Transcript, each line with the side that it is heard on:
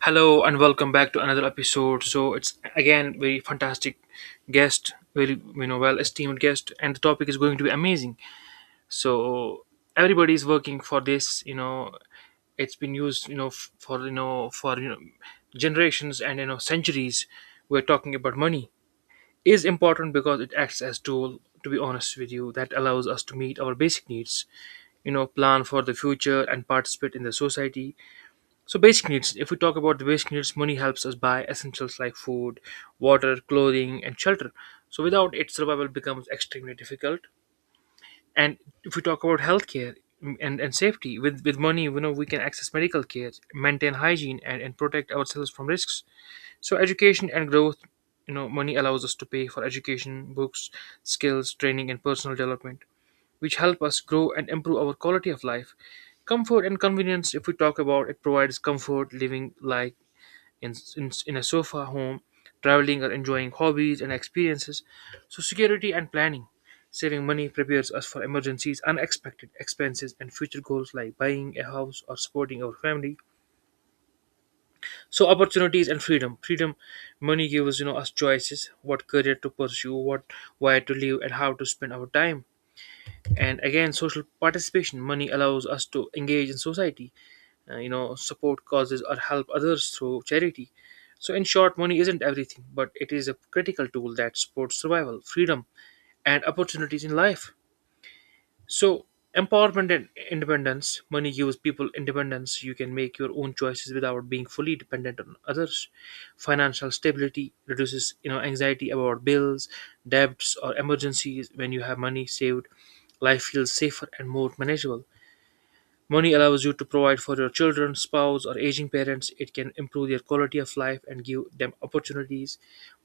right: Hello and welcome back to another episode. So it's again very fantastic guest, very well esteemed guest, and the topic is going to be amazing. So everybody is working for this. It's been used for for generations and centuries. We're talking about money is important because it acts as tool. To be honest with you, that allows us to meet our basic needs, plan for the future and participate in the society. So basic needs: if we talk about the basic needs, money helps us buy essentials like food, water, clothing, and shelter. So without it, survival becomes extremely difficult. And if we talk about healthcare, and safety, with money, we can access medical care, maintain hygiene, and protect ourselves from risks. So education and growth, money allows us to pay for education, books, skills, training, and personal development which help us grow and improve our quality of life. Comfort and convenience, if we talk about it, provides comfort living like in a sofa home, traveling or enjoying hobbies and experiences. So, security and planning. Saving money prepares us for emergencies, unexpected expenses, and future goals like buying a house or supporting our family. So, opportunities and freedom. Freedom, money gives us choices: what career to pursue, what where to live, and how to spend our time. And again, social participation, money allows us to engage in society, support causes or help others through charity. So in short, money isn't everything, but it is a critical tool that supports survival, freedom, and opportunities in life. So empowerment and independence, money gives people independence. You can make your own choices without being fully dependent on others. Financial stability reduces, anxiety about bills, debts, or emergencies. When you have money saved, life feels safer and more manageable. Money allows you to provide for your children, spouse, or aging parents. It can improve their quality of life and give them opportunities.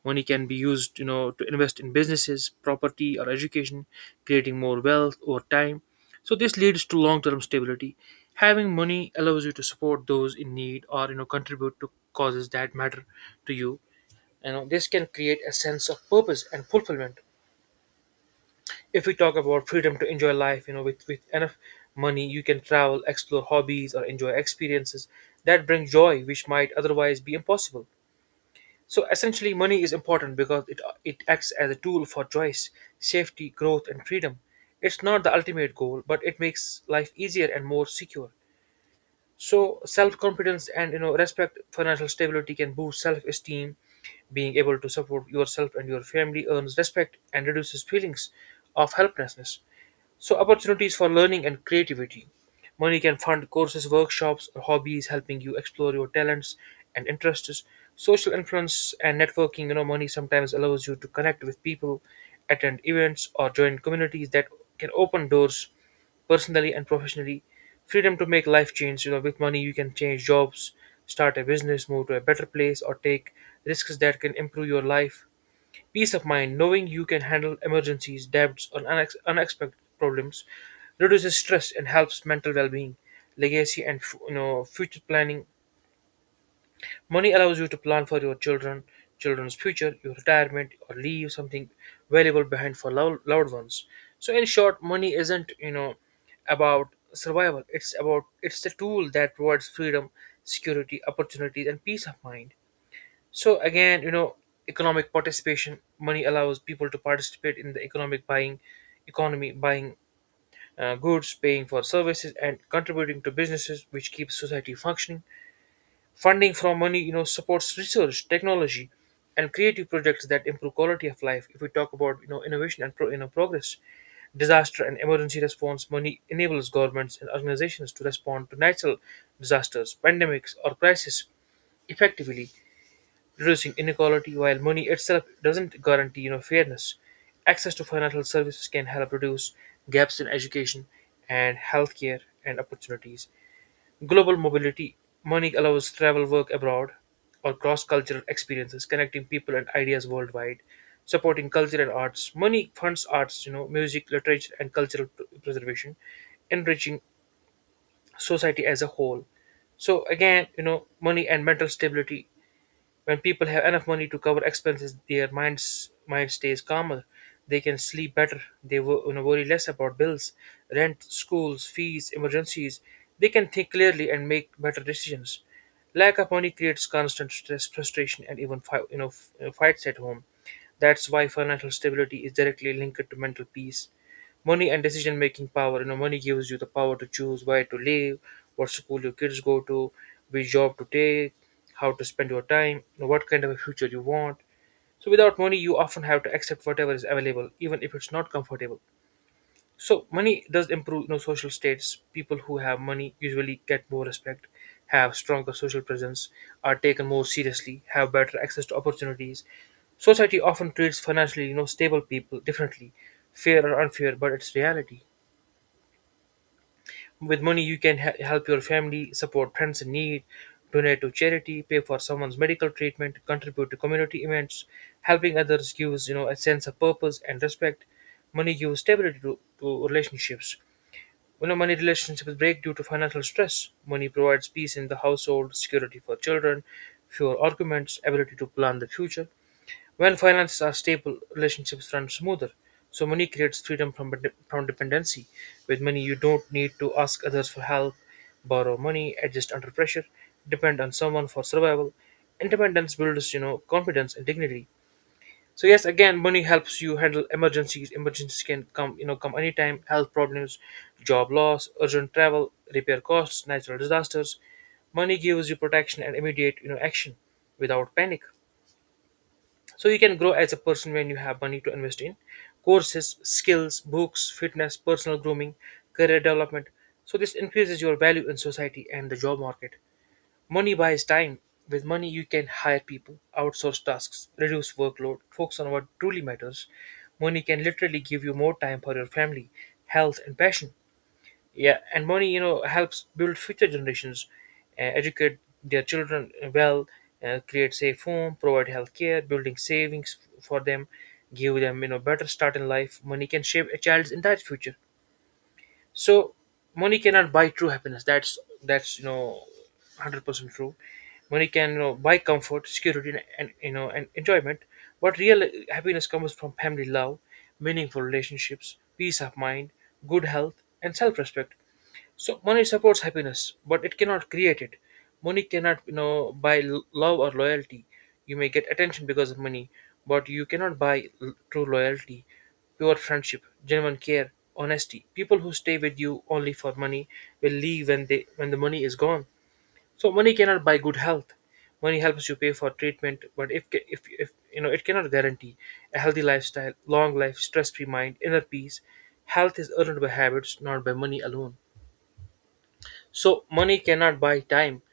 right: Money can be used, to invest in businesses, property, or education, creating more wealth over time. So this leads to long-term stability. Having money allows you to support those in need or contribute to causes that matter to you. You know, this can create a sense of purpose and fulfillment. If we talk about freedom to enjoy life, with enough money, you can travel, explore hobbies, or enjoy experiences that bring joy which might otherwise be impossible. So essentially, money is important because it acts as a tool for choice, safety, growth, and freedom. It's not the ultimate goal, but it makes life easier and more secure. So self-confidence and respect, financial stability can boost self-esteem. Being able to support yourself and your family earns respect and reduces feelings of helplessness. So opportunities for learning and creativity. Money can fund courses, workshops, or hobbies, helping you explore your talents and interests. Social influence and networking, money sometimes allows you to connect with people, attend events, or join communities that can open doors personally and professionally. Freedom to make life change, with money you can change jobs, start a business, move to a better place, or take risks that can improve your life. Peace of mind, knowing you can handle emergencies, debts, or unexpected problems, reduces stress and helps mental well-being. Legacy, and future planning. Money allows you to plan for your children, children's future, your retirement, or leave something valuable behind for loved ones. So, in short, money isn't about survival. It's the tool that provides freedom, security, opportunities, and peace of mind. So again, economic participation, money allows people to participate in the economic buying economy, buying goods, paying for services, and contributing to businesses, which keeps society functioning. Funding from money, supports research, technology, and creative projects that improve quality of life. If we talk about innovation and progress, disaster and emergency response, money enables governments and organizations to respond to natural disasters, pandemics, or crises effectively, reducing inequality. While money itself doesn't guarantee fairness, access to financial services can help reduce gaps in education and healthcare and opportunities. Global mobility, money allows travel, work abroad, or cross-cultural experiences, connecting people and ideas worldwide, supporting culture and arts. Money funds arts, music, literature, and cultural preservation, enriching society as a whole. So again, money and mental stability, when people have enough money to cover expenses, their mind stays calmer. They can sleep better. They worry less about bills, rent, schools, fees, emergencies. They can think clearly and make better decisions. Lack of money creates constant stress, frustration, and even fights at home. That's why financial stability is directly linked to mental peace. Money and decision making power. You know, money gives you the power to choose where to live, what school your kids go to, which job to take, how to spend your time, what kind of a future you want. So without money, you often have to accept whatever is available, even if it's not comfortable. So money does improve social status. People who have money usually get more respect, have stronger social presence, are taken more seriously, have better access to opportunities. Society often treats financially stable people differently, fair or unfair, but it's reality. With money, you can help your family, support friends in need, donate to charity, pay for someone's medical treatment, contribute to community events. Helping others gives a sense of purpose and respect. Money gives stability to relationships. You know, money relationships break due to financial stress. Money provides peace in the household, security for children, fewer arguments, ability to plan the future. When finances are stable, relationships run smoother. So money creates freedom from dependency. With money, you don't need to ask others for help, borrow money, adjust under pressure, depend on someone for survival. Independence builds, confidence and dignity. So yes, again, money helps you handle emergencies. Emergencies can come, come anytime. Health problems, job loss, urgent travel, repair costs, natural disasters. Money gives you protection and immediate, action without panic. So you can grow as a person when you have money to invest in courses, skills, books, fitness, personal grooming, career development. So this increases your value in society and the job market. Money buys time. With money, you can hire people, outsource tasks, reduce workload, focus on what truly matters. Money can literally give you more time for your family, health, and passion. Yeah, and money helps build future generations, educate their children well, create safe home, provide health care, building savings for them, give them better start in life. Money can shape a child's entire future. So money cannot buy true happiness. That's 100% true. Money can, buy comfort, security, and and enjoyment, but real happiness comes from family love, meaningful relationships, peace of mind, good health, and self-respect. So money supports happiness, but it cannot create it. Money cannot, buy love or loyalty. You may get attention because of money, but you cannot buy true loyalty, pure friendship, genuine care, honesty. People who stay with you only for money will leave when the money is gone. So money cannot buy good health. Money helps you pay for treatment, but if ca- if you know it cannot guarantee a healthy lifestyle, long life, stress-free mind, inner peace. Health is earned by habits, not by money alone. So money cannot buy time.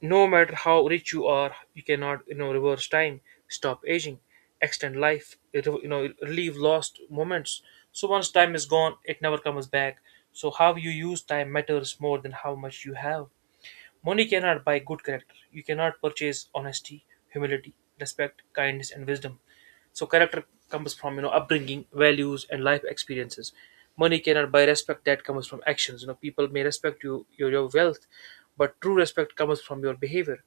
right: No matter how rich you are, you cannot reverse time, stop aging, extend life, relieve lost moments. So once time is gone, it never comes back. So how you use time matters more than how much you have. Money cannot buy good character. You cannot purchase honesty, humility, respect, kindness, and wisdom. So character comes from upbringing, values, and life experiences. Money cannot buy respect; that comes from actions. You know, people may respect your wealth, but true respect comes from your behavior,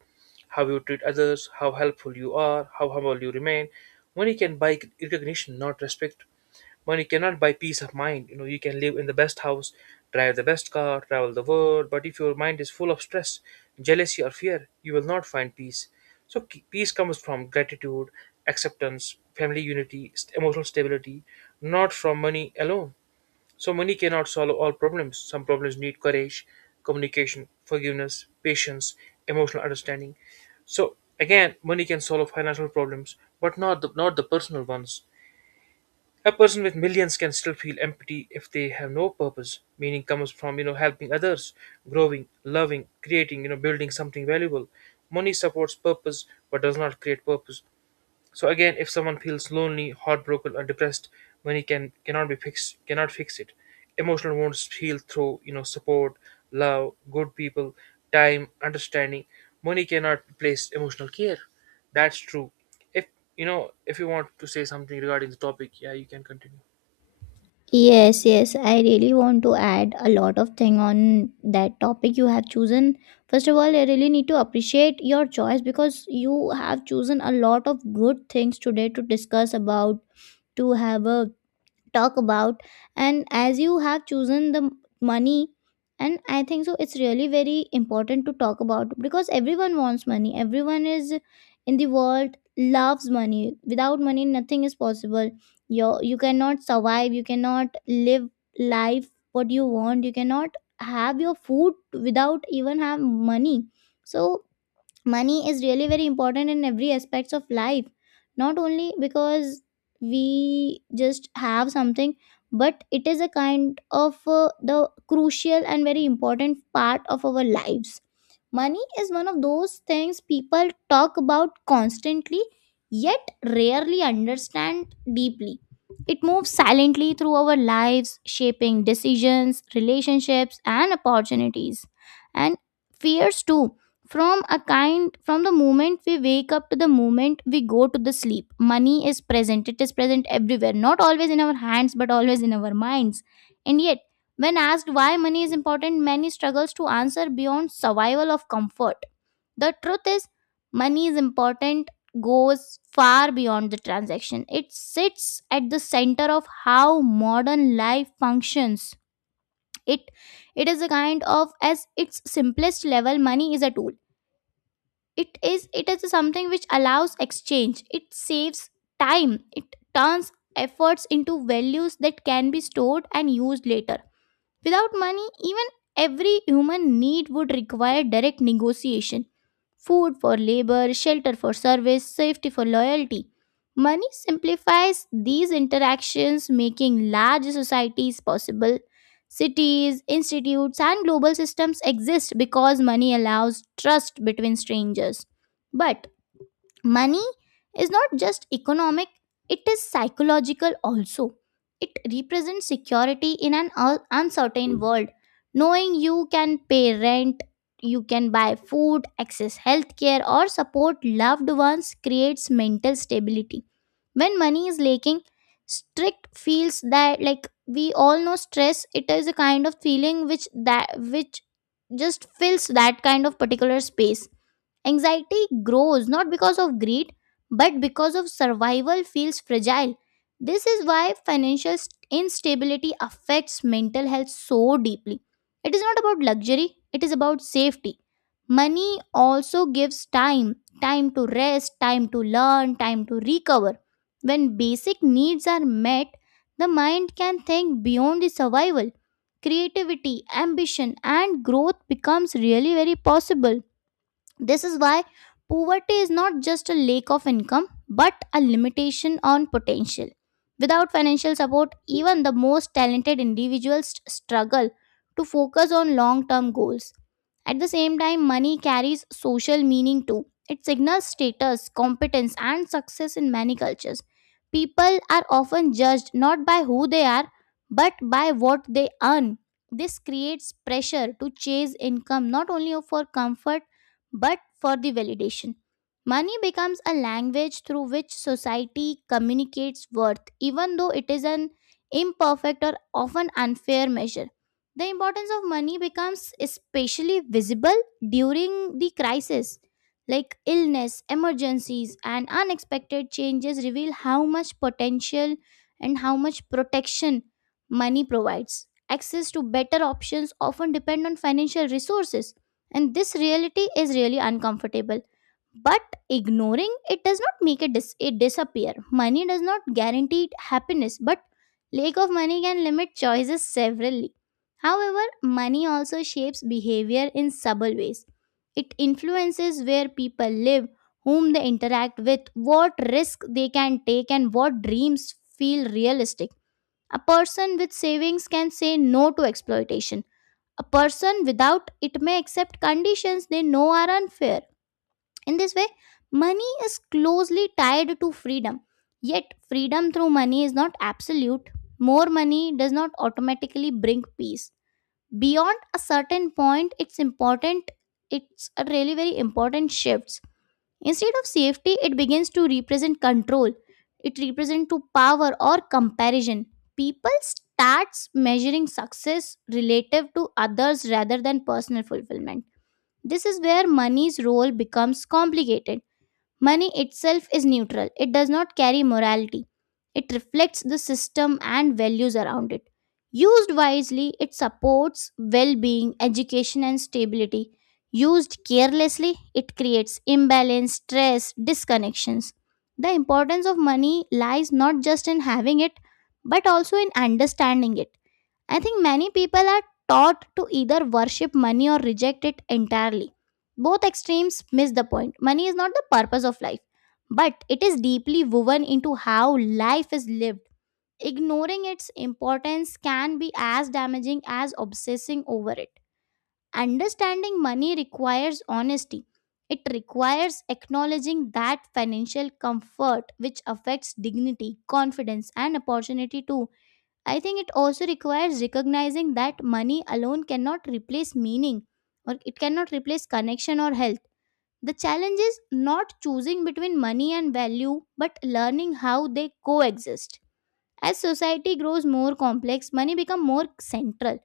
right: how you treat others, how helpful you are, how humble you remain. Money can buy recognition, not respect. Money cannot buy peace of mind. You know, you can live in the best house, drive the best car, travel the world, but if your mind is full of stress, jealousy, or fear, you will not find peace. So peace comes from gratitude, acceptance, family unity, emotional stability, not from money alone. So money cannot solve all problems. Some problems need courage, communication, forgiveness, patience, emotional understanding. So again, money can solve financial problems, but not the personal ones. A person with millions can still feel empty if they have no purpose. Meaning comes from helping others, growing, loving, creating, building something valuable. Money supports purpose but does not create purpose. So again, if someone feels lonely, heartbroken, or depressed, money cannot fix it. Emotional wounds heal through support, love, good people, time, understanding. Money cannot replace emotional care. That's true. If if you want to say something regarding the topic, yeah, you can continue.
left: Yes, yes, I really want to add a lot of thing on that topic you have chosen. First of all, I really need to appreciate your choice because you have chosen a lot of good things today to discuss about, to have a talk about. And as you have chosen the money, and I think so it's really very important to talk about, because everyone wants money, everyone is in the world loves money. Without money, nothing is possible. You cannot survive, you cannot live life what you want, you cannot have your food without even have money. So money is really very important in every aspects of life, not only because we just have something, but it is a kind of the crucial and very important part of our lives. Money is one of those things people talk about constantly, yet rarely understand deeply. It moves silently through our lives, shaping decisions, relationships and opportunities. And fears too. From a kind, from the moment we wake up to the moment we go to the sleep, money is present. It is present everywhere, not always in our hands, but always in our minds. And yet, when asked why money is important, many struggles to answer beyond survival of comfort. The truth is money is important, goes far beyond the transaction. It sits at the center of how modern life functions. it it is a kind of, as its simplest level, money is a tool. It is something which allows exchange, it saves time, it turns efforts into values that can be stored and used later. Without money, even every human need would require direct negotiation. Food for labor, shelter for service, safety for loyalty. Money simplifies these interactions, making large societies possible. Cities, institutes, and global systems exist because money allows trust between strangers. But money is not just economic, it is psychological also. It represents security in an uncertain world. Knowing you can pay rent, you can buy food, access healthcare or support loved ones creates mental stability. When money is lacking, strict feels that, like we all know stress, it is a kind of feeling which, that which just fills that kind of particular space. Anxiety grows not because of greed, but because of survival feels fragile. This is why financial instability affects mental health so deeply. It is not about luxury, it is about safety. Money also gives time, time to rest, time to learn, time to recover. When basic needs are met, the mind can think beyond the survival. Creativity, ambition and growth becomes really very possible. This is why poverty is not just a lack of income, but a limitation on potential. Without financial support, even the most talented individuals struggle to focus on long term goals. At the same time, money carries social meaning too. It signals status, competence, and success in many cultures. People are often judged not by who they are, but by what they earn. This creates pressure to chase income not only for comfort, but for the validation. Money becomes a language through which society communicates worth, even though it is an imperfect or often unfair measure. The importance of money becomes especially visible during the crisis, like illness, emergencies, and unexpected changes reveal how much potential and how much protection money provides. Access to better options often depend on financial resources, and this reality is really uncomfortable, but ignoring it does not make it disappear. Money does not guarantee happiness, but lack of money can limit choices severally. However, money also shapes behavior in subtle ways. It influences where people live, whom they interact with, what risk they can take, and what dreams feel realistic. A person with savings can say no to exploitation. A person without it may accept conditions they know are unfair. In this way, money is closely tied to freedom. Yet, freedom through money is not absolute. More money does not automatically bring peace. Beyond a certain point, it's important, it's a really very important shift. Instead of safety, it begins to represent control. It represents to power or comparison. People starts measuring success relative to others rather than personal fulfillment. This is where money's role becomes complicated. Money itself is neutral, it does not carry morality. It reflects the system and values around it. Used wisely, it supports well being, education, and stability. Used carelessly, it creates imbalance, stress, disconnections. The importance of money lies not just in having it, but also in understanding it. I think many people are taught to either worship money or reject it entirely. Both extremes miss the point. Money is not the purpose of life, but it is deeply woven into how life is lived. Ignoring its importance can be as damaging as obsessing over it. Understanding money requires honesty. It requires acknowledging that financial comfort which affects dignity, confidence, and opportunity too. I think it also requires recognizing that money alone cannot replace meaning, or it cannot replace connection or health. The challenge is not choosing between money and value, but learning how they coexist. As society grows more complex, money becomes more central.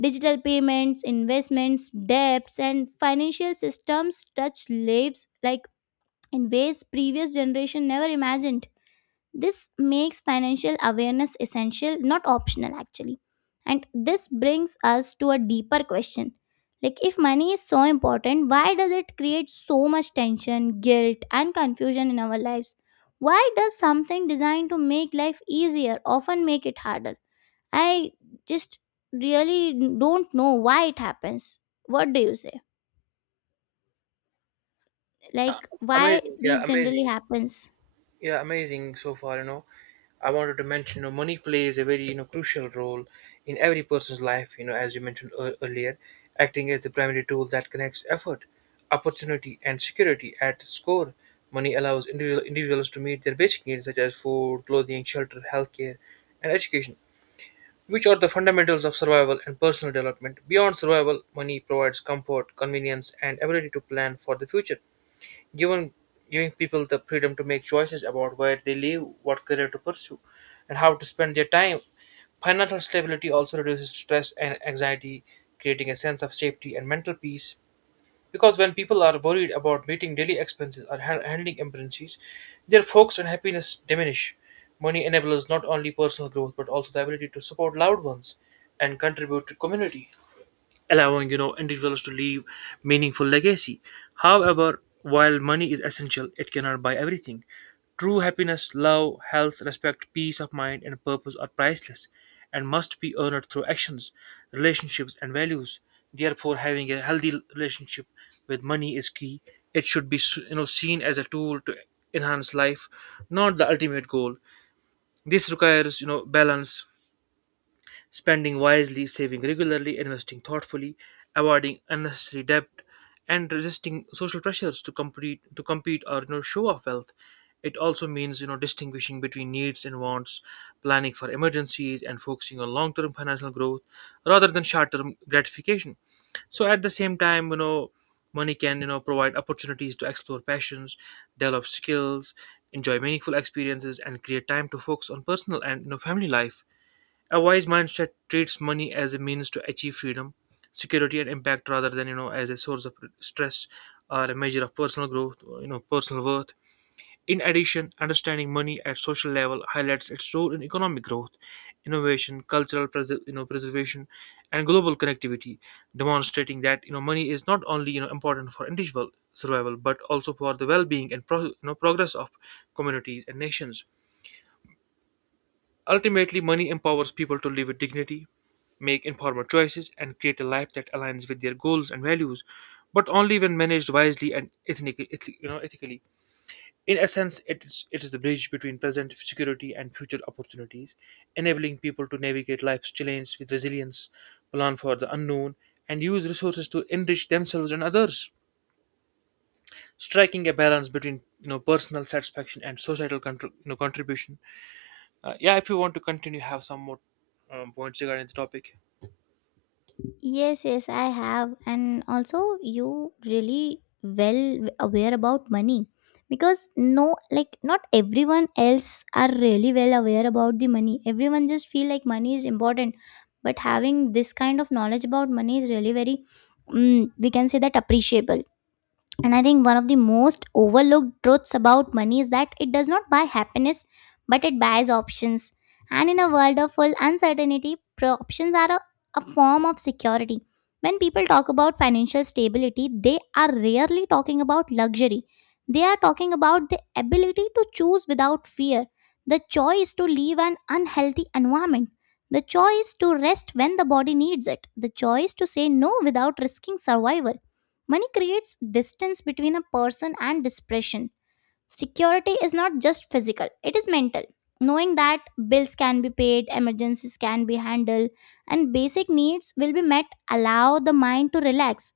left: Digital payments, investments, debts and financial systems touch lives like in ways previous generation never imagined. This makes financial awareness essential, not optional actually. And this brings us to a deeper question. Like, if money is so important, why does it create so much tension, guilt, and confusion in our lives? Why does something designed to make life easier often make it harder? I just really don't know why it happens. What do you say? Like, why
right: Amazing, yeah,
left: these generally
right: amazing.
left: happens?
right: Yeah, amazing so far. I wanted to mention, money plays a very, crucial role in every person's life. You know, as you mentioned earlier, acting as the primary tool that connects effort, opportunity, and security at its core. Money allows individuals to meet their basic needs such as food, clothing, shelter, healthcare, and education, which are the fundamentals of survival and personal development. Beyond survival, money provides comfort, convenience, and ability to plan for the future, giving giving people the freedom to make choices about where they live, what career to pursue, and how to spend their time. Financial stability also reduces stress and anxiety, creating a sense of safety and mental peace. Because when people are worried about meeting daily expenses or handling emergencies, their focus and happiness diminish. Money enables not only personal growth but also the ability to support loved ones and contribute to community, allowing individuals to leave meaningful legacy. However, while money is essential, it cannot buy everything. True happiness, love, health, respect, peace of mind, and purpose are priceless, and must be earned through actions, relationships, and values. Therefore, having a healthy relationship with money is key. It should be seen as a tool to enhance life, not the ultimate goal. This requires balance. Spending wisely, saving regularly, investing thoughtfully, avoiding unnecessary debt, and resisting social pressures to compete or show off wealth. It also means distinguishing between needs and wants, planning for emergencies, and focusing on long-term financial growth rather than short-term gratification. So at the same time, money can provide opportunities to explore passions, develop skills, enjoy meaningful experiences, and create time to focus on personal and family life. A wise mindset treats money as a means to achieve freedom, security, and impact rather than as a source of stress or a measure of personal growth, or, personal worth. In addition, understanding money at social level highlights its role in economic growth, innovation, cultural preservation, and global connectivity, demonstrating that money is not only important for individual survival but also for the well-being and progress of communities and nations. Ultimately, money empowers people to live with dignity, make informed choices, and create a life that aligns with their goals and values, but only when managed wisely and ethnically, eth- you know, ethically. In essence, it is the bridge between present security and future opportunities, enabling people to navigate life's challenges with resilience, plan for the unknown, and use resources to enrich themselves and others, striking a balance between personal satisfaction and societal contribution. Yeah, if you want to continue, have some more points regarding the topic.
left: Yes, yes, I have. And also, you really well aware about money, because no, like, not everyone else are really well aware about the money. Everyone just feel like money is important. But having this kind of knowledge about money is really very, we can say that appreciable. And I think one of the most overlooked truths about money is that it does not buy happiness, but it buys options. And in a world of full uncertainty, options are a form of security. When people talk about financial stability, they are rarely talking about luxury. They are talking about the ability to choose without fear, the choice to leave an unhealthy environment, the choice to rest when the body needs it, the choice to say no without risking survival. Money creates distance between a person and depression. Security is not just physical, it is mental. Knowing that bills can be paid, emergencies can be handled, and basic needs will be met allow the mind to relax.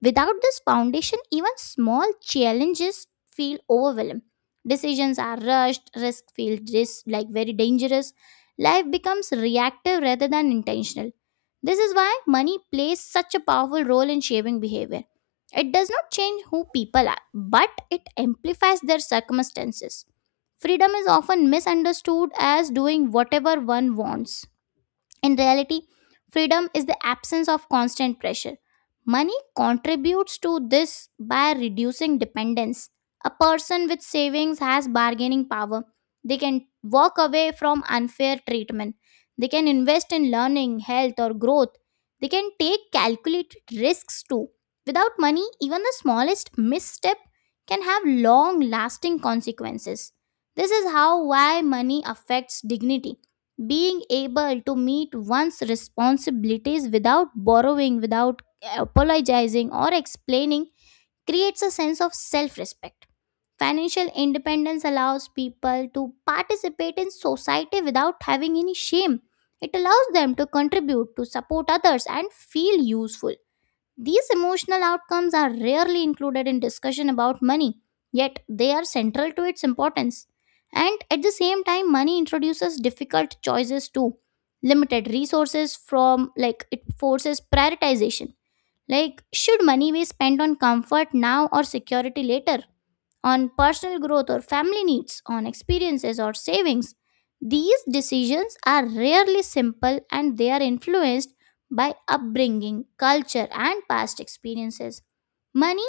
left: Without this foundation, even small challenges feel overwhelming. Decisions are rushed, risks feel like very dangerous. Life becomes reactive rather than intentional. This is why money plays such a powerful role in shaping behavior. It does not change who people are, but it amplifies their circumstances. Freedom is often misunderstood as doing whatever one wants. In reality, freedom is the absence of constant pressure. Money contributes to this by reducing dependence. A person with savings has bargaining power. They can walk away from unfair treatment. They can invest in learning, health, or growth. They can take calculated risks too. Without money, even the smallest misstep can have long lasting consequences. This is how why money affects dignity, being able to meet one's responsibilities without borrowing, without apologizing, or explaining, creates a sense of self respect. Financial independence allows people to participate in society without having any shame. It allows them to contribute, to support others, and feel useful. These emotional outcomes are rarely included in discussion about money, yet they are central to its importance. And at the same time, money introduces difficult choices too. Limited resources from, like, it forces prioritization. Like, should money be spent on comfort now or security later? On personal growth or family needs, on experiences or savings. These decisions are rarely simple and they are influenced by upbringing, culture, and past experiences. Money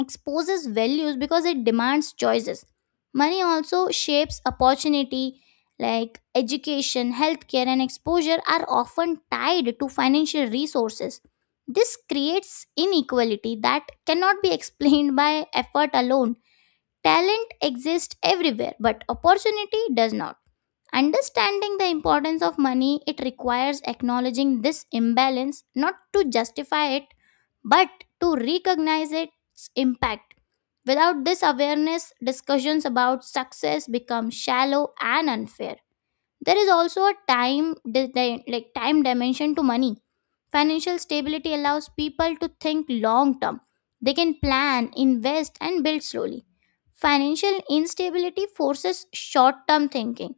left: exposes values because it demands choices. Money also shapes opportunity, like education, healthcare, and exposure are often tied to financial resources. This creates inequality that cannot be explained by effort alone. Talent exists everywhere, but opportunity does not. Understanding the importance of money, it requires acknowledging this imbalance, not to justify it, but to recognize its impact. Without this awareness, discussions about success become shallow and unfair. There is also a time like time dimension to money. Financial stability allows people to think long term. They can plan, invest, and build slowly. Financial instability forces short term thinking.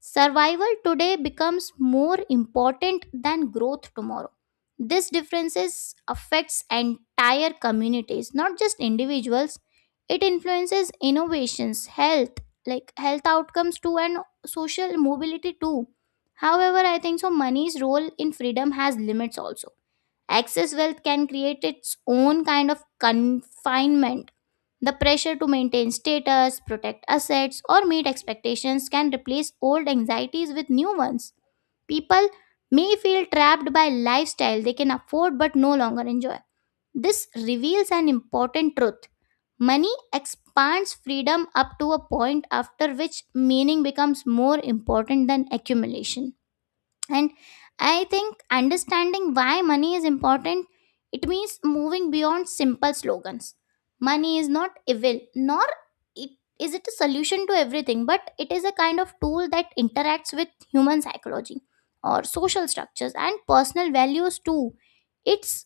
left: Survival today becomes more important than growth tomorrow. This differences affects entire communities, not just individuals. It influences innovations, health, like health outcomes too, and social mobility too. However, I think so money's role in freedom has limits also. Excess wealth can create its own kind of confinement. The pressure to maintain status, protect assets, or meet expectations can replace old anxieties with new ones. People may feel trapped by lifestyle they can afford but no longer enjoy. This reveals an important truth. Money expands freedom up to a point, after which meaning becomes more important than accumulation. And I think understanding why money is important, it means moving beyond simple slogans. Money is not evil, nor it is it a solution to everything, but it is a kind of tool that interacts with human psychology or social structures and personal values too. Its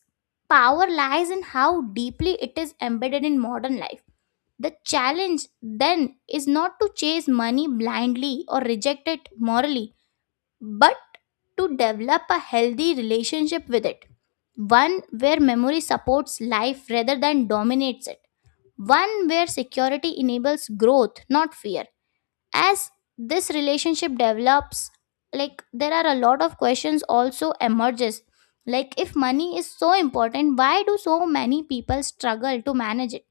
left: power lies in how deeply it is embedded in modern life. The challenge then is not to chase money blindly or reject it morally, but to develop a healthy relationship with it. One where memory supports life rather than dominates it. One where security enables growth, not fear. As this relationship develops, like there are a lot of questions also emerges. Like, if money is so important, why do so many people struggle to manage it?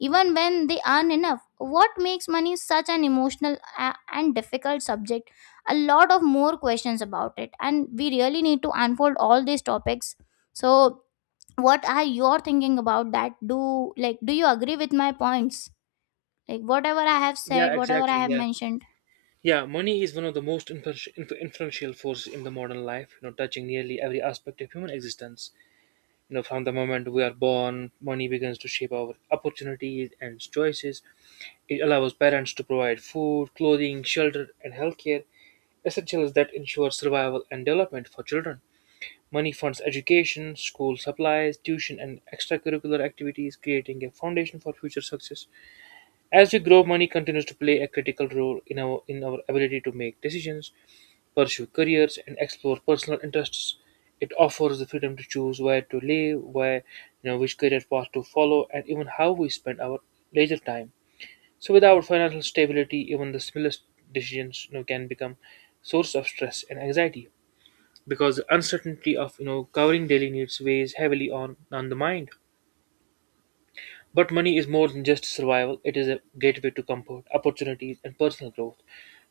left: Even when they earn enough. What makes money such an emotional and difficult subject? A lot of more questions about it, and we really need to unfold all these topics. So, what are your thinking about that? Do you agree with my points? Like whatever I have
right: Yeah,
left: said, whatever I
right: exactly.
left: have
right: Yeah.
left: mentioned.
right: Yeah, money is one of the most influential forces in the modern life, touching nearly every aspect of human existence. You know, from the moment we are born, money begins to shape our opportunities and choices. It allows parents to provide food, clothing, shelter, and healthcare, essentials that ensure survival and development for children. Money funds education, school supplies, tuition, and extracurricular activities, creating a foundation for future success. As we grow, money continues to play a critical role in our ability to make decisions, pursue careers, and explore personal interests. It offers the freedom to choose where to live, where you know which career path to follow, and even how we spend our leisure time. So, without financial stability, even the smallest decisions can become source of stress and anxiety, because the uncertainty of covering daily needs weighs heavily on the mind. But money is more than just survival, it is a gateway to comfort, opportunities, and personal growth.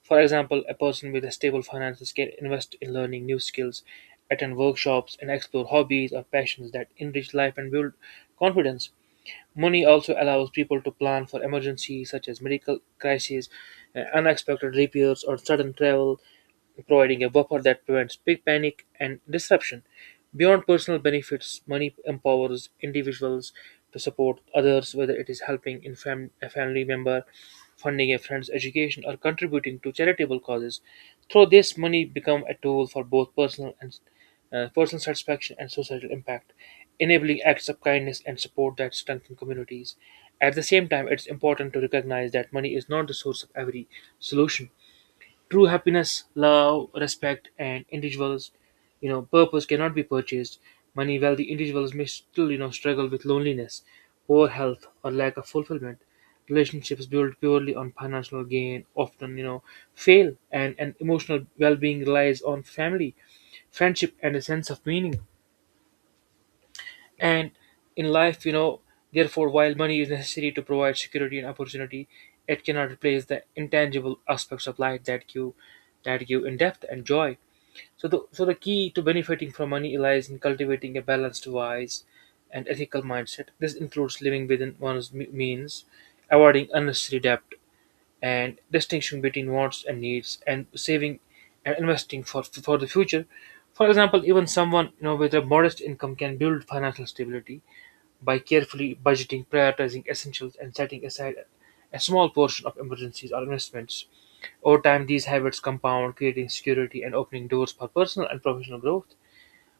right: For example, a person with a stable finances can invest in learning new skills, attend workshops, and explore hobbies or passions that enrich life and build confidence. Money also allows people to plan for emergencies such as medical crises, unexpected repairs, or sudden travel, providing a buffer that prevents big panic and disruption. Beyond personal benefits, money empowers individuals to support others, whether it is helping in a family member, funding a friend's education, or contributing to charitable causes. Through this, money become a tool for both personal satisfaction and societal impact, enabling acts of kindness and support that strengthen communities. At the same time, it's important to recognize that money is not the source of every solution. True happiness, love, respect, and individuals, purpose cannot be purchased. Money, wealthy individuals may still, struggle with loneliness, poor health, or lack of fulfillment. Relationships built purely on financial gain often, fail, and emotional well-being relies on family, friendship, and a sense of meaning. And in life, therefore, while money is necessary to provide security and opportunity, it cannot replace the intangible aspects of life that give in depth and joy. So the key to benefiting from money lies in cultivating a balanced, wise, and ethical mindset. This includes living within one's means, avoiding unnecessary debt, and distinguishing between wants and needs, and saving and investing for the future. For example, even someone with a modest income can build financial stability by carefully budgeting, prioritizing essentials, and setting aside a small portion of emergencies or investments. Over time these habits compound, creating security and opening doors for personal and professional growth.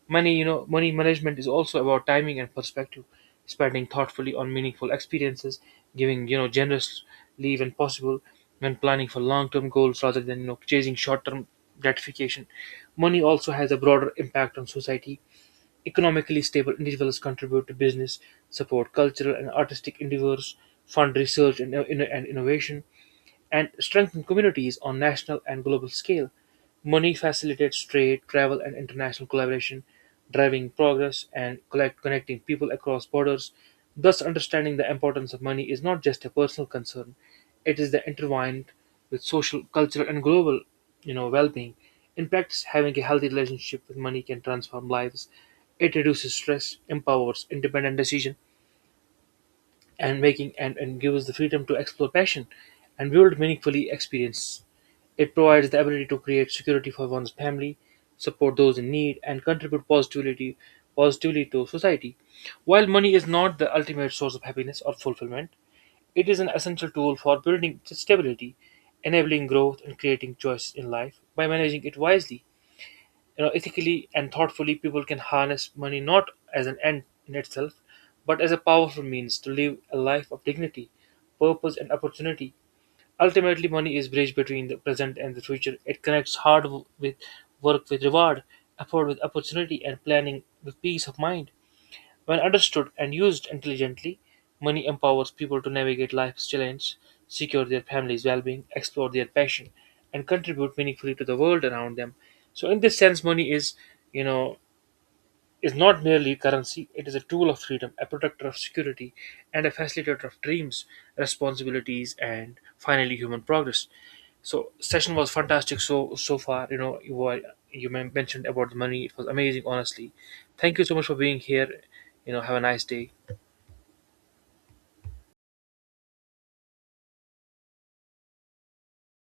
right: Money management is also about timing and perspective, spending thoughtfully on meaningful experiences, giving generous leave when possible, when planning for long-term goals rather than chasing short-term gratification. Money also has a broader impact on society. Economically stable individuals contribute to business, support cultural and artistic endeavors, fund research and innovation, and strengthen communities on national and global scale. Money facilitates trade, travel, and international collaboration, driving progress and connecting people across borders. Thus, understanding the importance of money is not just a personal concern; it is the intertwined with social, cultural, and global, well-being. In practice, having a healthy relationship with money can transform lives. It reduces stress, empowers independent decision and making, and give us the freedom to explore passion and build meaningfully experience. It provides the ability to create security for one's family, support those in need, and contribute positively to society. While money is not the ultimate source of happiness or fulfillment, it is an essential tool for building stability, enabling growth and creating choice in life. By managing it wisely, ethically and thoughtfully, people can harness money not as an end in itself, but as a powerful means to live a life of dignity, purpose, and opportunity. Ultimately, money is bridge between the present and the future. It connects hard with work with reward, effort with opportunity, and planning with peace of mind. When understood and used intelligently, money empowers people to navigate life's challenges, secure their family's well being, explore their passion, and contribute meaningfully to the world around them. So, in this sense, money is, you know, is not merely currency, it is a tool of freedom, a protector of security, and a facilitator of dreams, responsibilities, and finally human progress. So session was fantastic so far. You know you were, you mentioned about the money. It was amazing, honestly. Thank you so much for being here. You know have a nice day.